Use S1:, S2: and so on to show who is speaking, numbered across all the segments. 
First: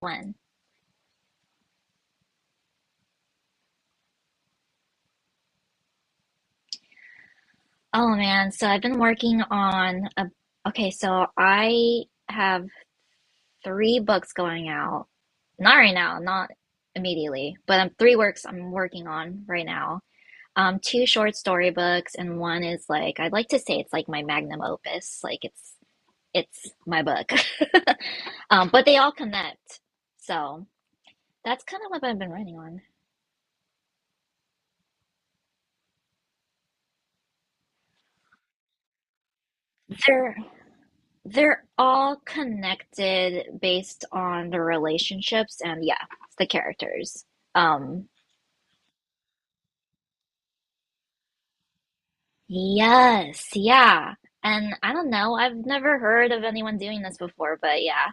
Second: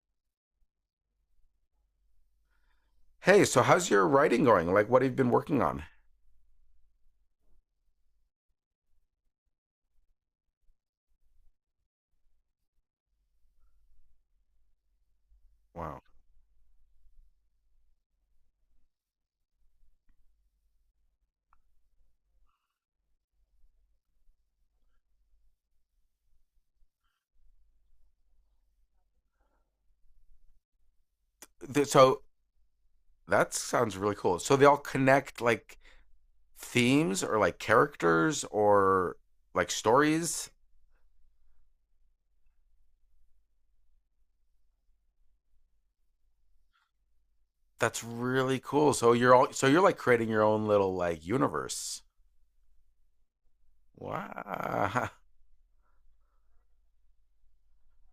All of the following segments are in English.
S1: When?
S2: Hey, so how's your writing going? Like, what have you been working on?
S1: Oh man, so I've been working on a Okay, so I have three books going out. Not right
S2: Wow.
S1: now, not immediately, but three works I'm working on right now. Two short story books and one is like I'd like to say it's like my magnum opus, like it's my book. But they all connect. So that's kind
S2: Th-
S1: of what I've
S2: So
S1: been writing on.
S2: that sounds really cool. So they all connect like themes or like characters or like
S1: They're
S2: stories.
S1: They're all connected based on the relationships and, yeah, the characters.
S2: That's
S1: Um,
S2: really cool. So you're all so you're like creating your own little like universe.
S1: yes, yeah. And I
S2: Wow.
S1: don't know, I've never heard of anyone doing this before, but yeah.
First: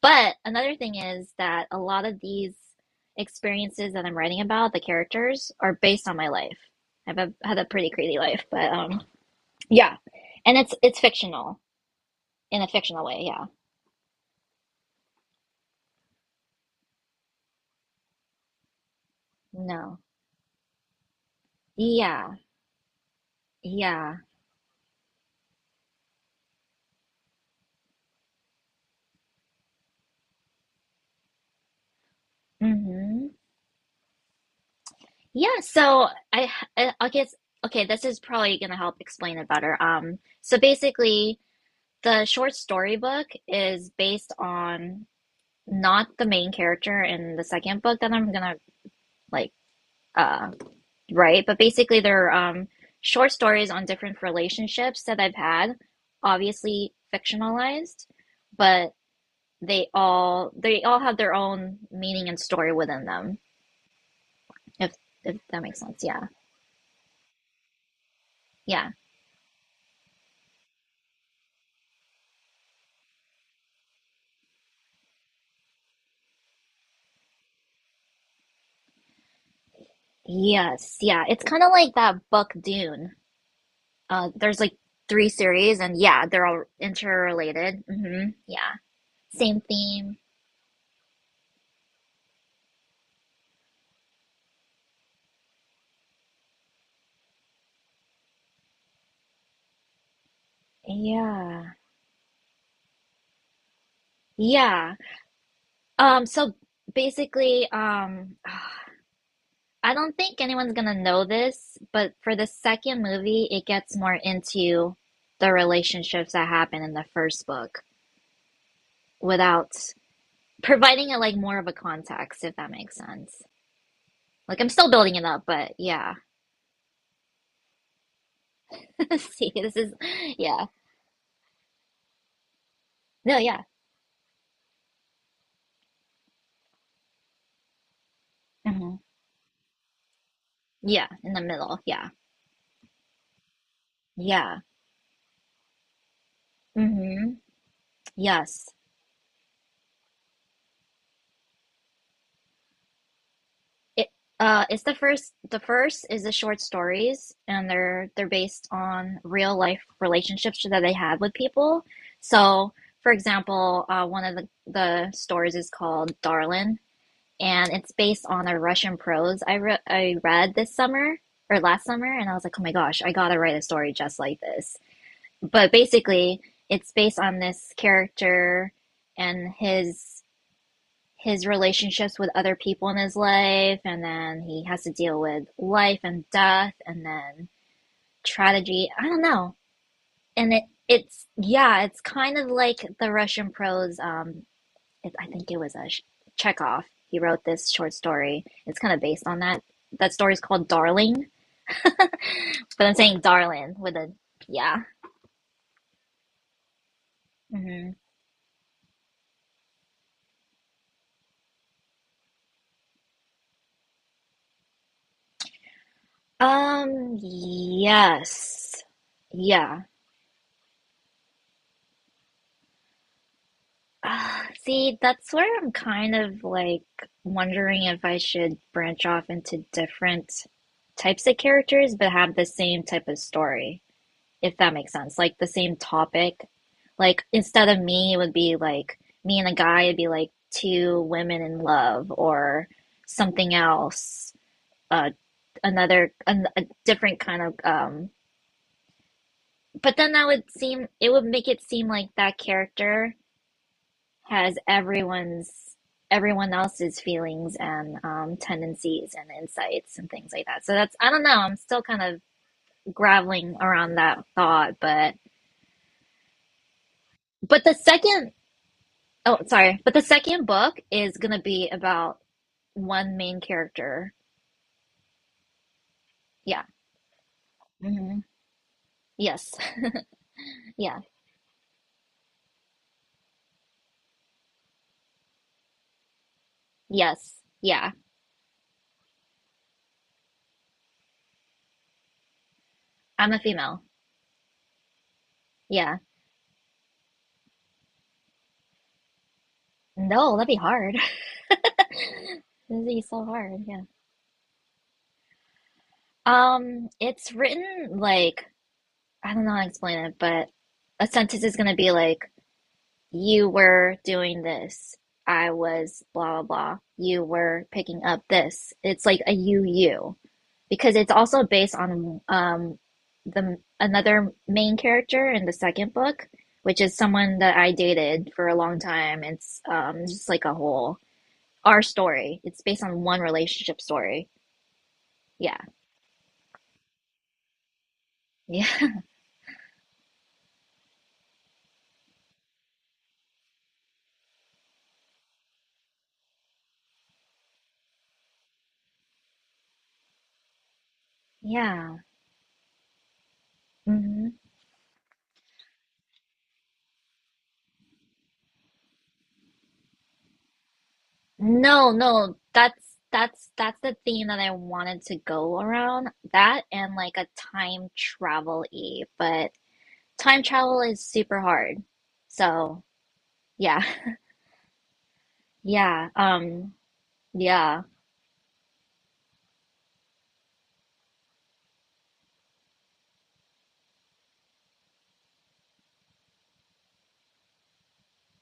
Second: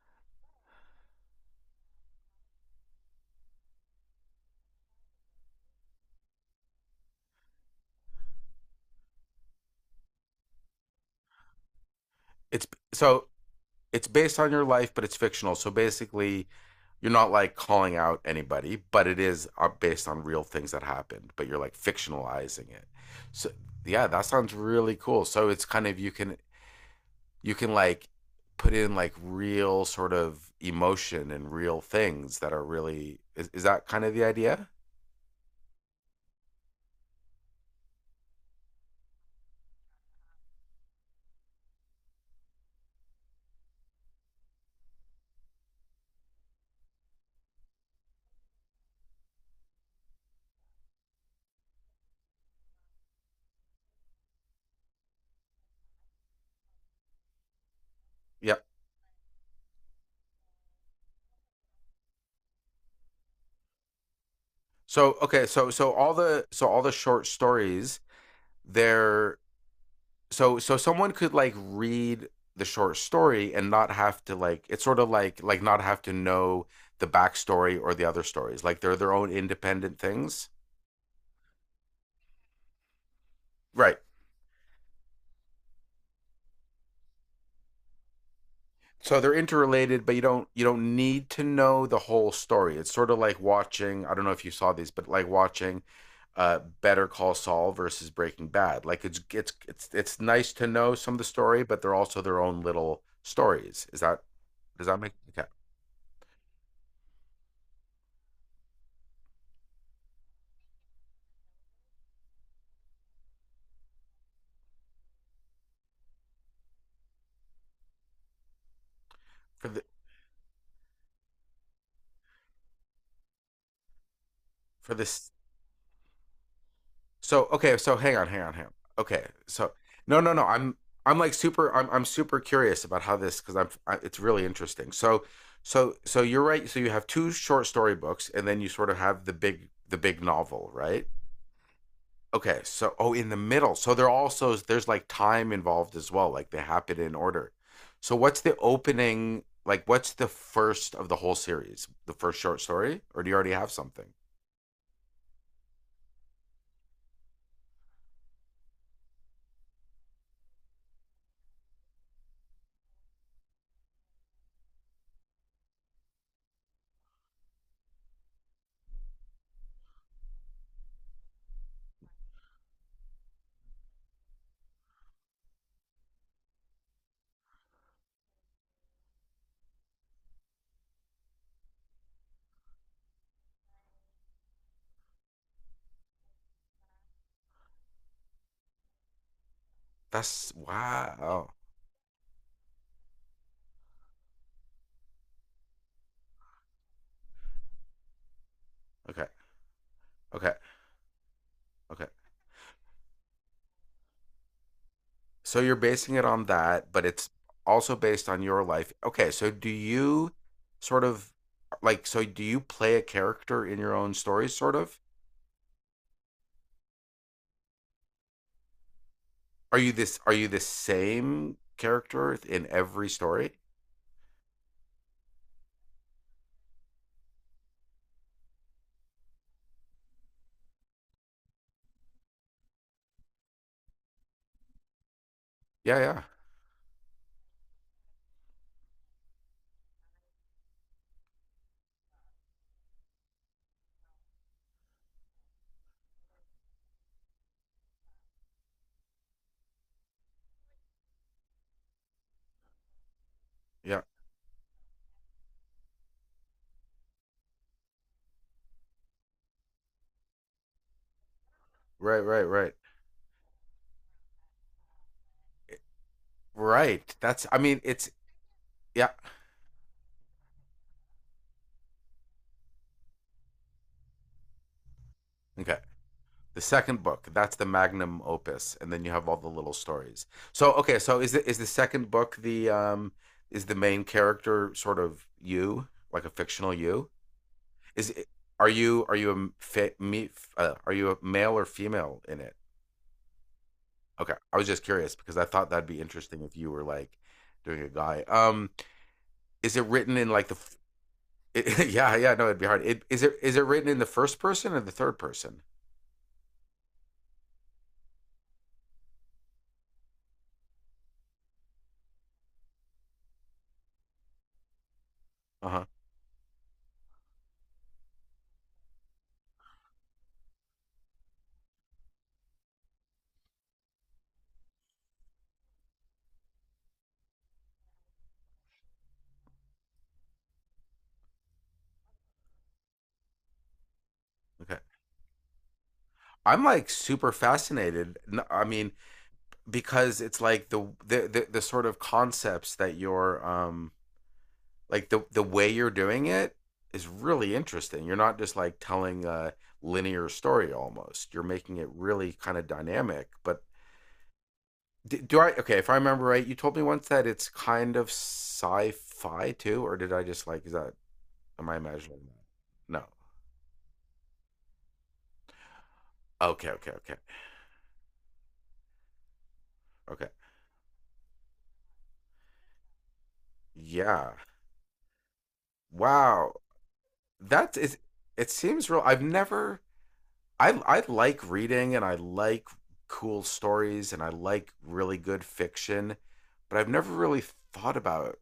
S1: But another thing is that a lot of these experiences that I'm writing about, the characters, are based on my life. I've had a pretty crazy life, but yeah. And it's fictional in
S2: It's
S1: a fictional way,
S2: so
S1: yeah.
S2: it's based on your life, but it's fictional. So basically, you're not like calling out anybody, but it is
S1: No.
S2: based on real things that happened, but you're like
S1: Yeah.
S2: fictionalizing it. So yeah,
S1: Yeah.
S2: that sounds really cool. So it's kind of you can like put in like real sort of emotion and real things that are really.
S1: Mm-hmm.
S2: Is that kind of the idea?
S1: Yeah, so I guess okay, this is probably gonna help explain it better. So basically, the short story book is based on not the main character in the second book that I'm gonna like uh write, but basically they're short stories on different relationships that I've had, obviously fictionalized,
S2: Yeah.
S1: but they all have their own meaning and story within them, if
S2: So
S1: if
S2: okay,
S1: that makes sense.
S2: all
S1: Yeah.
S2: the short stories,
S1: Yeah.
S2: they're so so someone could like read the short story and not have to like it's sort of like not have to know the backstory or the other stories, like they're their own independent things,
S1: Yes, yeah. It's kind of like that book Dune.
S2: right.
S1: There's like three series, and yeah, they're all interrelated. Hmm. Yeah,
S2: So they're
S1: same
S2: interrelated, but
S1: theme.
S2: you don't need to know the whole story. It's sort of like watching, I don't know if you saw these, but like watching Better Call Saul versus Breaking Bad. Like it's nice to know some of the story,
S1: Yeah,
S2: but they're also their own little stories. Is that, does
S1: yeah.
S2: that make, okay,
S1: So basically, I don't think anyone's gonna know this, but for the second movie, it gets more into the relationships that happen in the first book
S2: for
S1: without
S2: the
S1: providing it like more of a context, if that makes sense. Like I'm still
S2: for
S1: building it
S2: this.
S1: up, but yeah.
S2: So okay, so hang on, hang on, hang on. Okay,
S1: See,
S2: so
S1: this is,
S2: no, no, no.
S1: yeah.
S2: I'm like super. I'm super curious about how
S1: No,
S2: this because
S1: yeah.
S2: I'm. It's really interesting. So so you're right. So you have two short story books, and then you sort
S1: Hmm.
S2: of have the big novel, right?
S1: Yeah, in the middle. Yeah.
S2: Okay, so oh, in the middle. So they're also
S1: Yeah.
S2: there's like time involved as well. Like they happen in
S1: Hmm.
S2: order. So what's the
S1: Yes.
S2: opening? Like what's the first of the whole series? The first short story, or do you already have something?
S1: It it's the first is the short stories and they're based on real life relationships that they had with people. So, for example, one of the stories is called Darlin and it's based on a Russian prose I re I read this summer or last summer and I was like, "Oh my gosh, I gotta write a story just like this." But basically it's based on this character and his relationships with other people in his life and then he has to deal with life and death and then tragedy, I don't know.
S2: That's
S1: And it's
S2: wow.
S1: yeah, it's kind of like the Russian prose. I think it was a Chekhov. He wrote this short story. It's kind of based
S2: Okay,
S1: on that. That story is
S2: okay,
S1: called Darling.
S2: okay.
S1: But I'm saying Darling with a, yeah.
S2: So you're basing it on that, but it's
S1: Mm-hmm.
S2: also based on your life. Okay, so do you sort of like, so do you play a character in your own stories, sort of?
S1: Yes.
S2: Are
S1: Yeah.
S2: you this are you the same character in every story?
S1: See, that's where I'm kind of like wondering if I should branch off into different types of characters but have the same type of story, if that makes sense. Like the same
S2: Yeah, yeah.
S1: topic. Like instead of me, it would be like me and a guy, it'd be like two women in love or something else. Uh, a different kind of, um. But then that would seem it would make it seem like that character
S2: Yeah.
S1: has everyone else's feelings and, tendencies and insights and things like that. So that's, I don't know, I'm still kind
S2: Right,
S1: of
S2: right, right.
S1: graveling around that thought,
S2: Right. That's, I
S1: but the
S2: mean, it's,
S1: second
S2: yeah.
S1: oh sorry, but the second book is gonna be about one main character.
S2: Okay. The
S1: Yeah.
S2: second book, that's the
S1: Hmm.
S2: magnum opus, and then you have all the
S1: Yes.
S2: little stories. So
S1: Yeah.
S2: okay, so is the second book, the is the main character sort of you, like a fictional you?
S1: Yes. Yeah.
S2: Is it, are you a me are you a male or female in it?
S1: I'm a female.
S2: Okay, I was just curious because I thought that'd
S1: Yeah.
S2: be interesting if you were like doing a guy. Is it written in
S1: No, that'd
S2: like
S1: be
S2: the?
S1: hard.
S2: It, yeah, yeah, no, it'd be
S1: That'd
S2: hard.
S1: be so
S2: Is it
S1: hard. Yeah.
S2: written in the first person or the third person?
S1: It's written like, I don't know how to explain it, but a sentence is gonna be like, you were doing this, I
S2: Uh huh.
S1: was blah blah blah, you were picking up this. It's like a you because it's also based on the another main character in the second book, which is someone that I dated for a long time. It's just like a whole our story. It's based on one relationship story.
S2: Okay,
S1: Yeah.
S2: I'm like super fascinated. I mean,
S1: Yeah.
S2: because it's like the sort of concepts that you're like the way you're doing it is really interesting. You're not just like telling a linear story almost. You're making it
S1: Yeah.
S2: really kind of dynamic. But
S1: Hmm.
S2: do I, okay? If I remember right, you told me once that it's kind of sci-fi too, or did I just like, is that am I
S1: No,
S2: imagining
S1: no,
S2: that?
S1: that's
S2: No.
S1: that's that's the theme that I wanted to go around. That
S2: Okay. Okay.
S1: and
S2: Okay.
S1: like a time travel y, but
S2: Okay.
S1: time travel is super hard. So, yeah.
S2: Yeah.
S1: Yeah.
S2: Wow. That
S1: Yeah.
S2: is. It seems real. I've never I I like reading and I like cool stories and I like really good fiction, but I've never really thought about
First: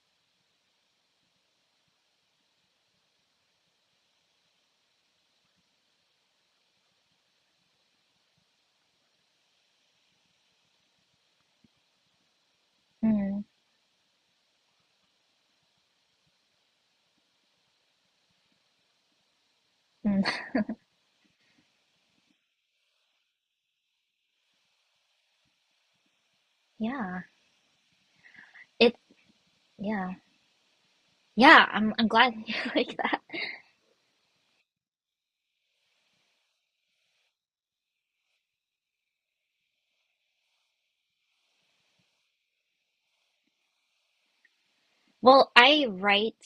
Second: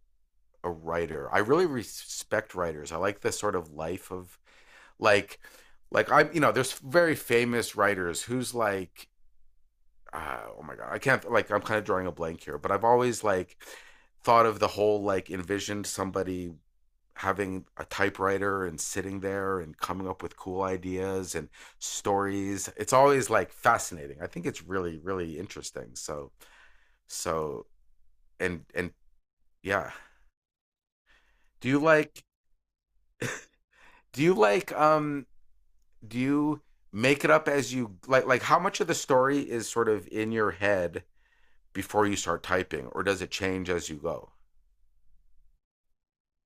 S2: a writer. I really respect writers. I like the sort of life of like like, I you know there's very famous writers who's like, oh my god, I can't, like, I'm kind of drawing a blank here, but I've always
S1: Mm,
S2: like thought of the whole like envisioned somebody having a typewriter and sitting there and coming
S1: mm,
S2: up with cool ideas and stories. It's always like fascinating. I think it's really really interesting. So
S1: yeah.
S2: so and
S1: It
S2: yeah.
S1: yeah. Yeah,
S2: do you
S1: I'm
S2: like
S1: glad you like that.
S2: do you like do you make it up as you like, how much of the story is sort of in your head before you start typing, or does it change as you go?
S1: Well, I write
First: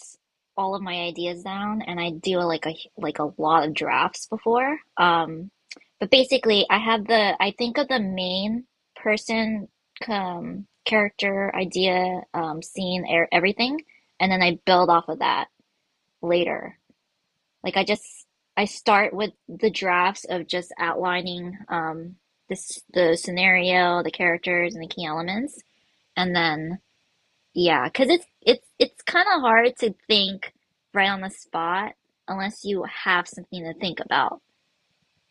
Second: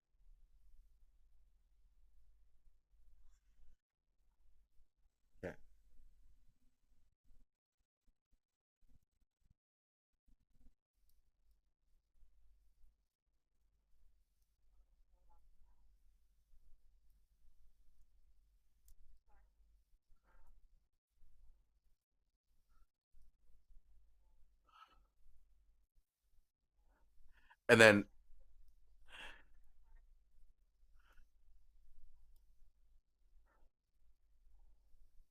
S1: all of my ideas down and I do like a lot of drafts before.
S2: Yeah.
S1: But basically I have the I think of the main person, character, idea, scene, everything, and then I build off of that later. Like I just I start with the drafts of just outlining, this the scenario, the characters and the key elements, and then
S2: And
S1: yeah,
S2: then,
S1: because it's kind of hard to think right on the spot unless you have something to think about.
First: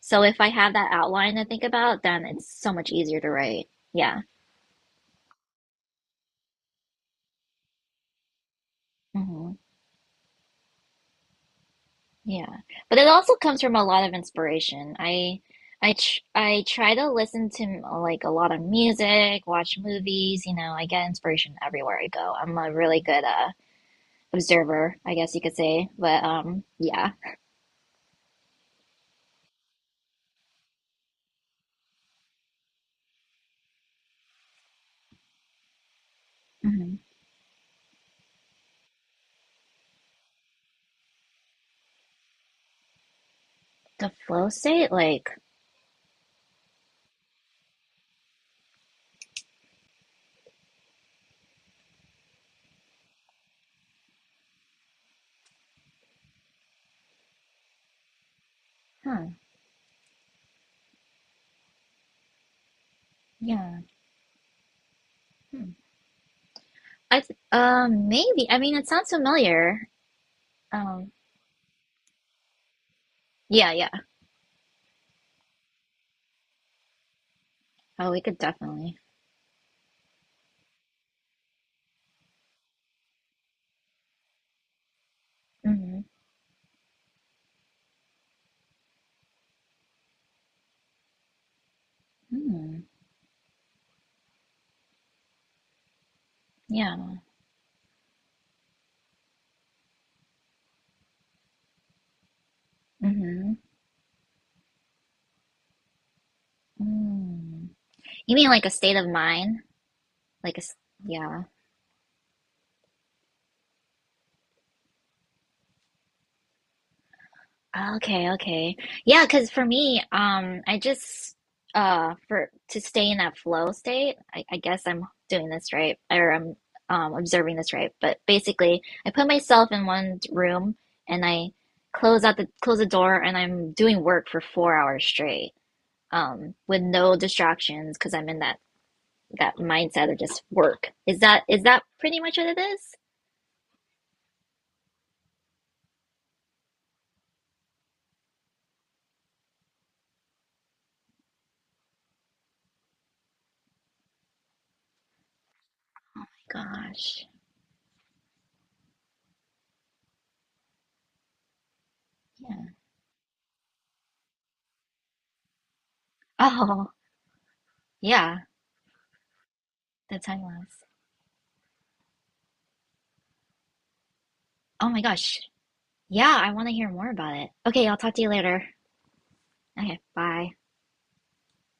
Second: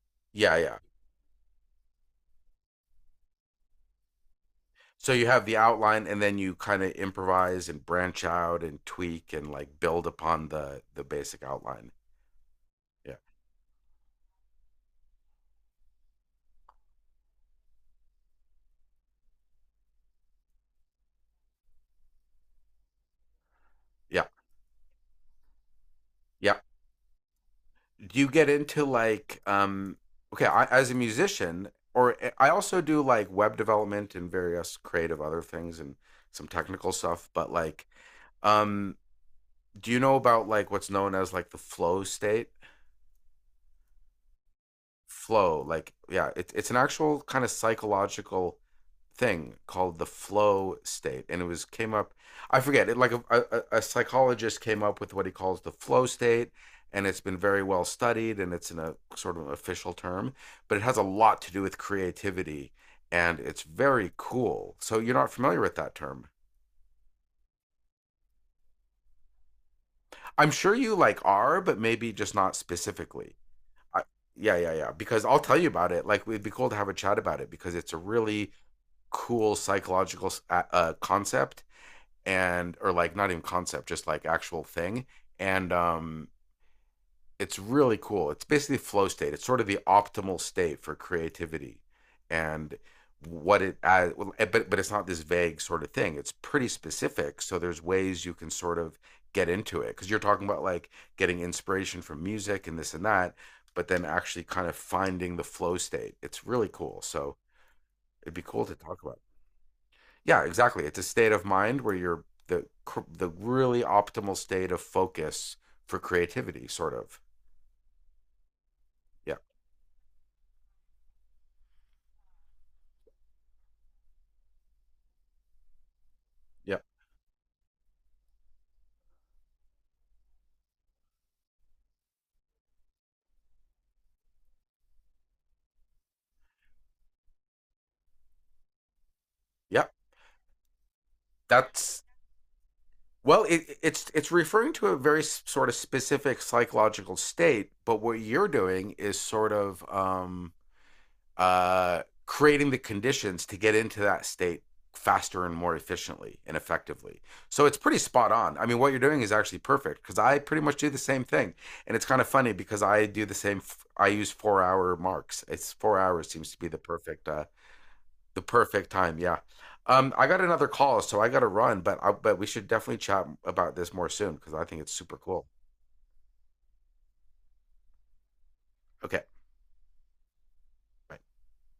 S1: So if I
S2: yeah,
S1: have
S2: yeah.
S1: that outline to think about, then it's so much easier to write. Yeah.
S2: So you have the outline, and then you kind of improvise and branch out and tweak and
S1: Hmm.
S2: like build upon the basic outline.
S1: Yeah. But it
S2: Yeah,
S1: also comes from a lot of inspiration. I try to listen to like a lot of music, watch movies, you know, I get inspiration everywhere I go. I'm a really good
S2: yeah,
S1: observer, I guess you could say. But
S2: yeah.
S1: um, yeah.
S2: Do you get into like, um? Okay, I, as a musician, or I also do like web development and various creative other things and some technical
S1: Hmm.
S2: stuff. But like, um, do you know about like what's known as like the flow state?
S1: The flow state, like,
S2: Flow, like, yeah, it's an actual kind of psychological thing called the flow state, and it was came up, I forget it, like a psychologist came up with what he calls the flow state, and it's been very well studied, and it's in a
S1: huh,
S2: sort of an official term, but it has a lot to do with creativity, and it's
S1: yeah.
S2: very cool. So you're not familiar
S1: Hmm.
S2: with that term?
S1: I th Maybe. I mean, it sounds familiar.
S2: I'm sure you
S1: Um,
S2: like are, but maybe just not specifically.
S1: yeah, yeah.
S2: I, yeah, yeah, yeah, because I'll tell you about it. Like, it'd be cool to have a chat about it because it's a
S1: Oh, we could
S2: really
S1: definitely.
S2: cool psychological, concept, and or like not even concept, just like actual thing. And
S1: Mm-hmm.
S2: it's really cool. It's basically flow state. It's sort of the optimal state for creativity, and
S1: Mm,
S2: what it well, but it's not this vague sort of thing. It's pretty
S1: yeah.
S2: specific. So there's ways you can sort of get into it because you're talking about like getting inspiration from music and this and that,
S1: Mm-hmm.
S2: but then actually kind of finding the flow state. It's really cool. So
S1: Mm.
S2: it'd
S1: You
S2: be
S1: mean
S2: cool
S1: like a
S2: to
S1: state
S2: talk
S1: of
S2: about.
S1: mind?
S2: Yeah,
S1: Like a s-
S2: exactly. It's a state of
S1: yeah.
S2: mind where you're the really optimal state of focus for creativity, sort of.
S1: Oh, okay, okay. Yeah,
S2: Yeah,
S1: because for me, I just for to stay in that flow state, I guess I'm doing this right, or I'm
S2: yeah,
S1: observing this right. But basically, I put myself in one room and I close the door and I'm doing work for 4 hours straight, with no distractions because I'm in that
S2: yeah.
S1: mindset of just work. Is that
S2: That's,
S1: pretty much what it is?
S2: well, it's referring to a very sort of specific psychological state, but what you're doing is sort of creating the conditions to get into that state faster and more
S1: Oh my
S2: efficiently and effectively.
S1: gosh.
S2: So it's pretty spot on. I mean, what you're doing is actually perfect because I pretty much do the same thing. And it's kind of funny
S1: Yeah.
S2: because I do the same. I use 4-hour marks. It's 4 hours seems to be
S1: Oh,
S2: the
S1: yeah,
S2: perfect time. Yeah.
S1: that's
S2: I
S1: how it
S2: got
S1: was.
S2: another call, so I got to run, but we should definitely chat about this more soon because I think
S1: Oh
S2: it's
S1: my
S2: super
S1: gosh.
S2: cool.
S1: Yeah, I want to hear more about it. Okay, I'll talk to you later.
S2: Okay.
S1: Okay, bye.
S2: Bye.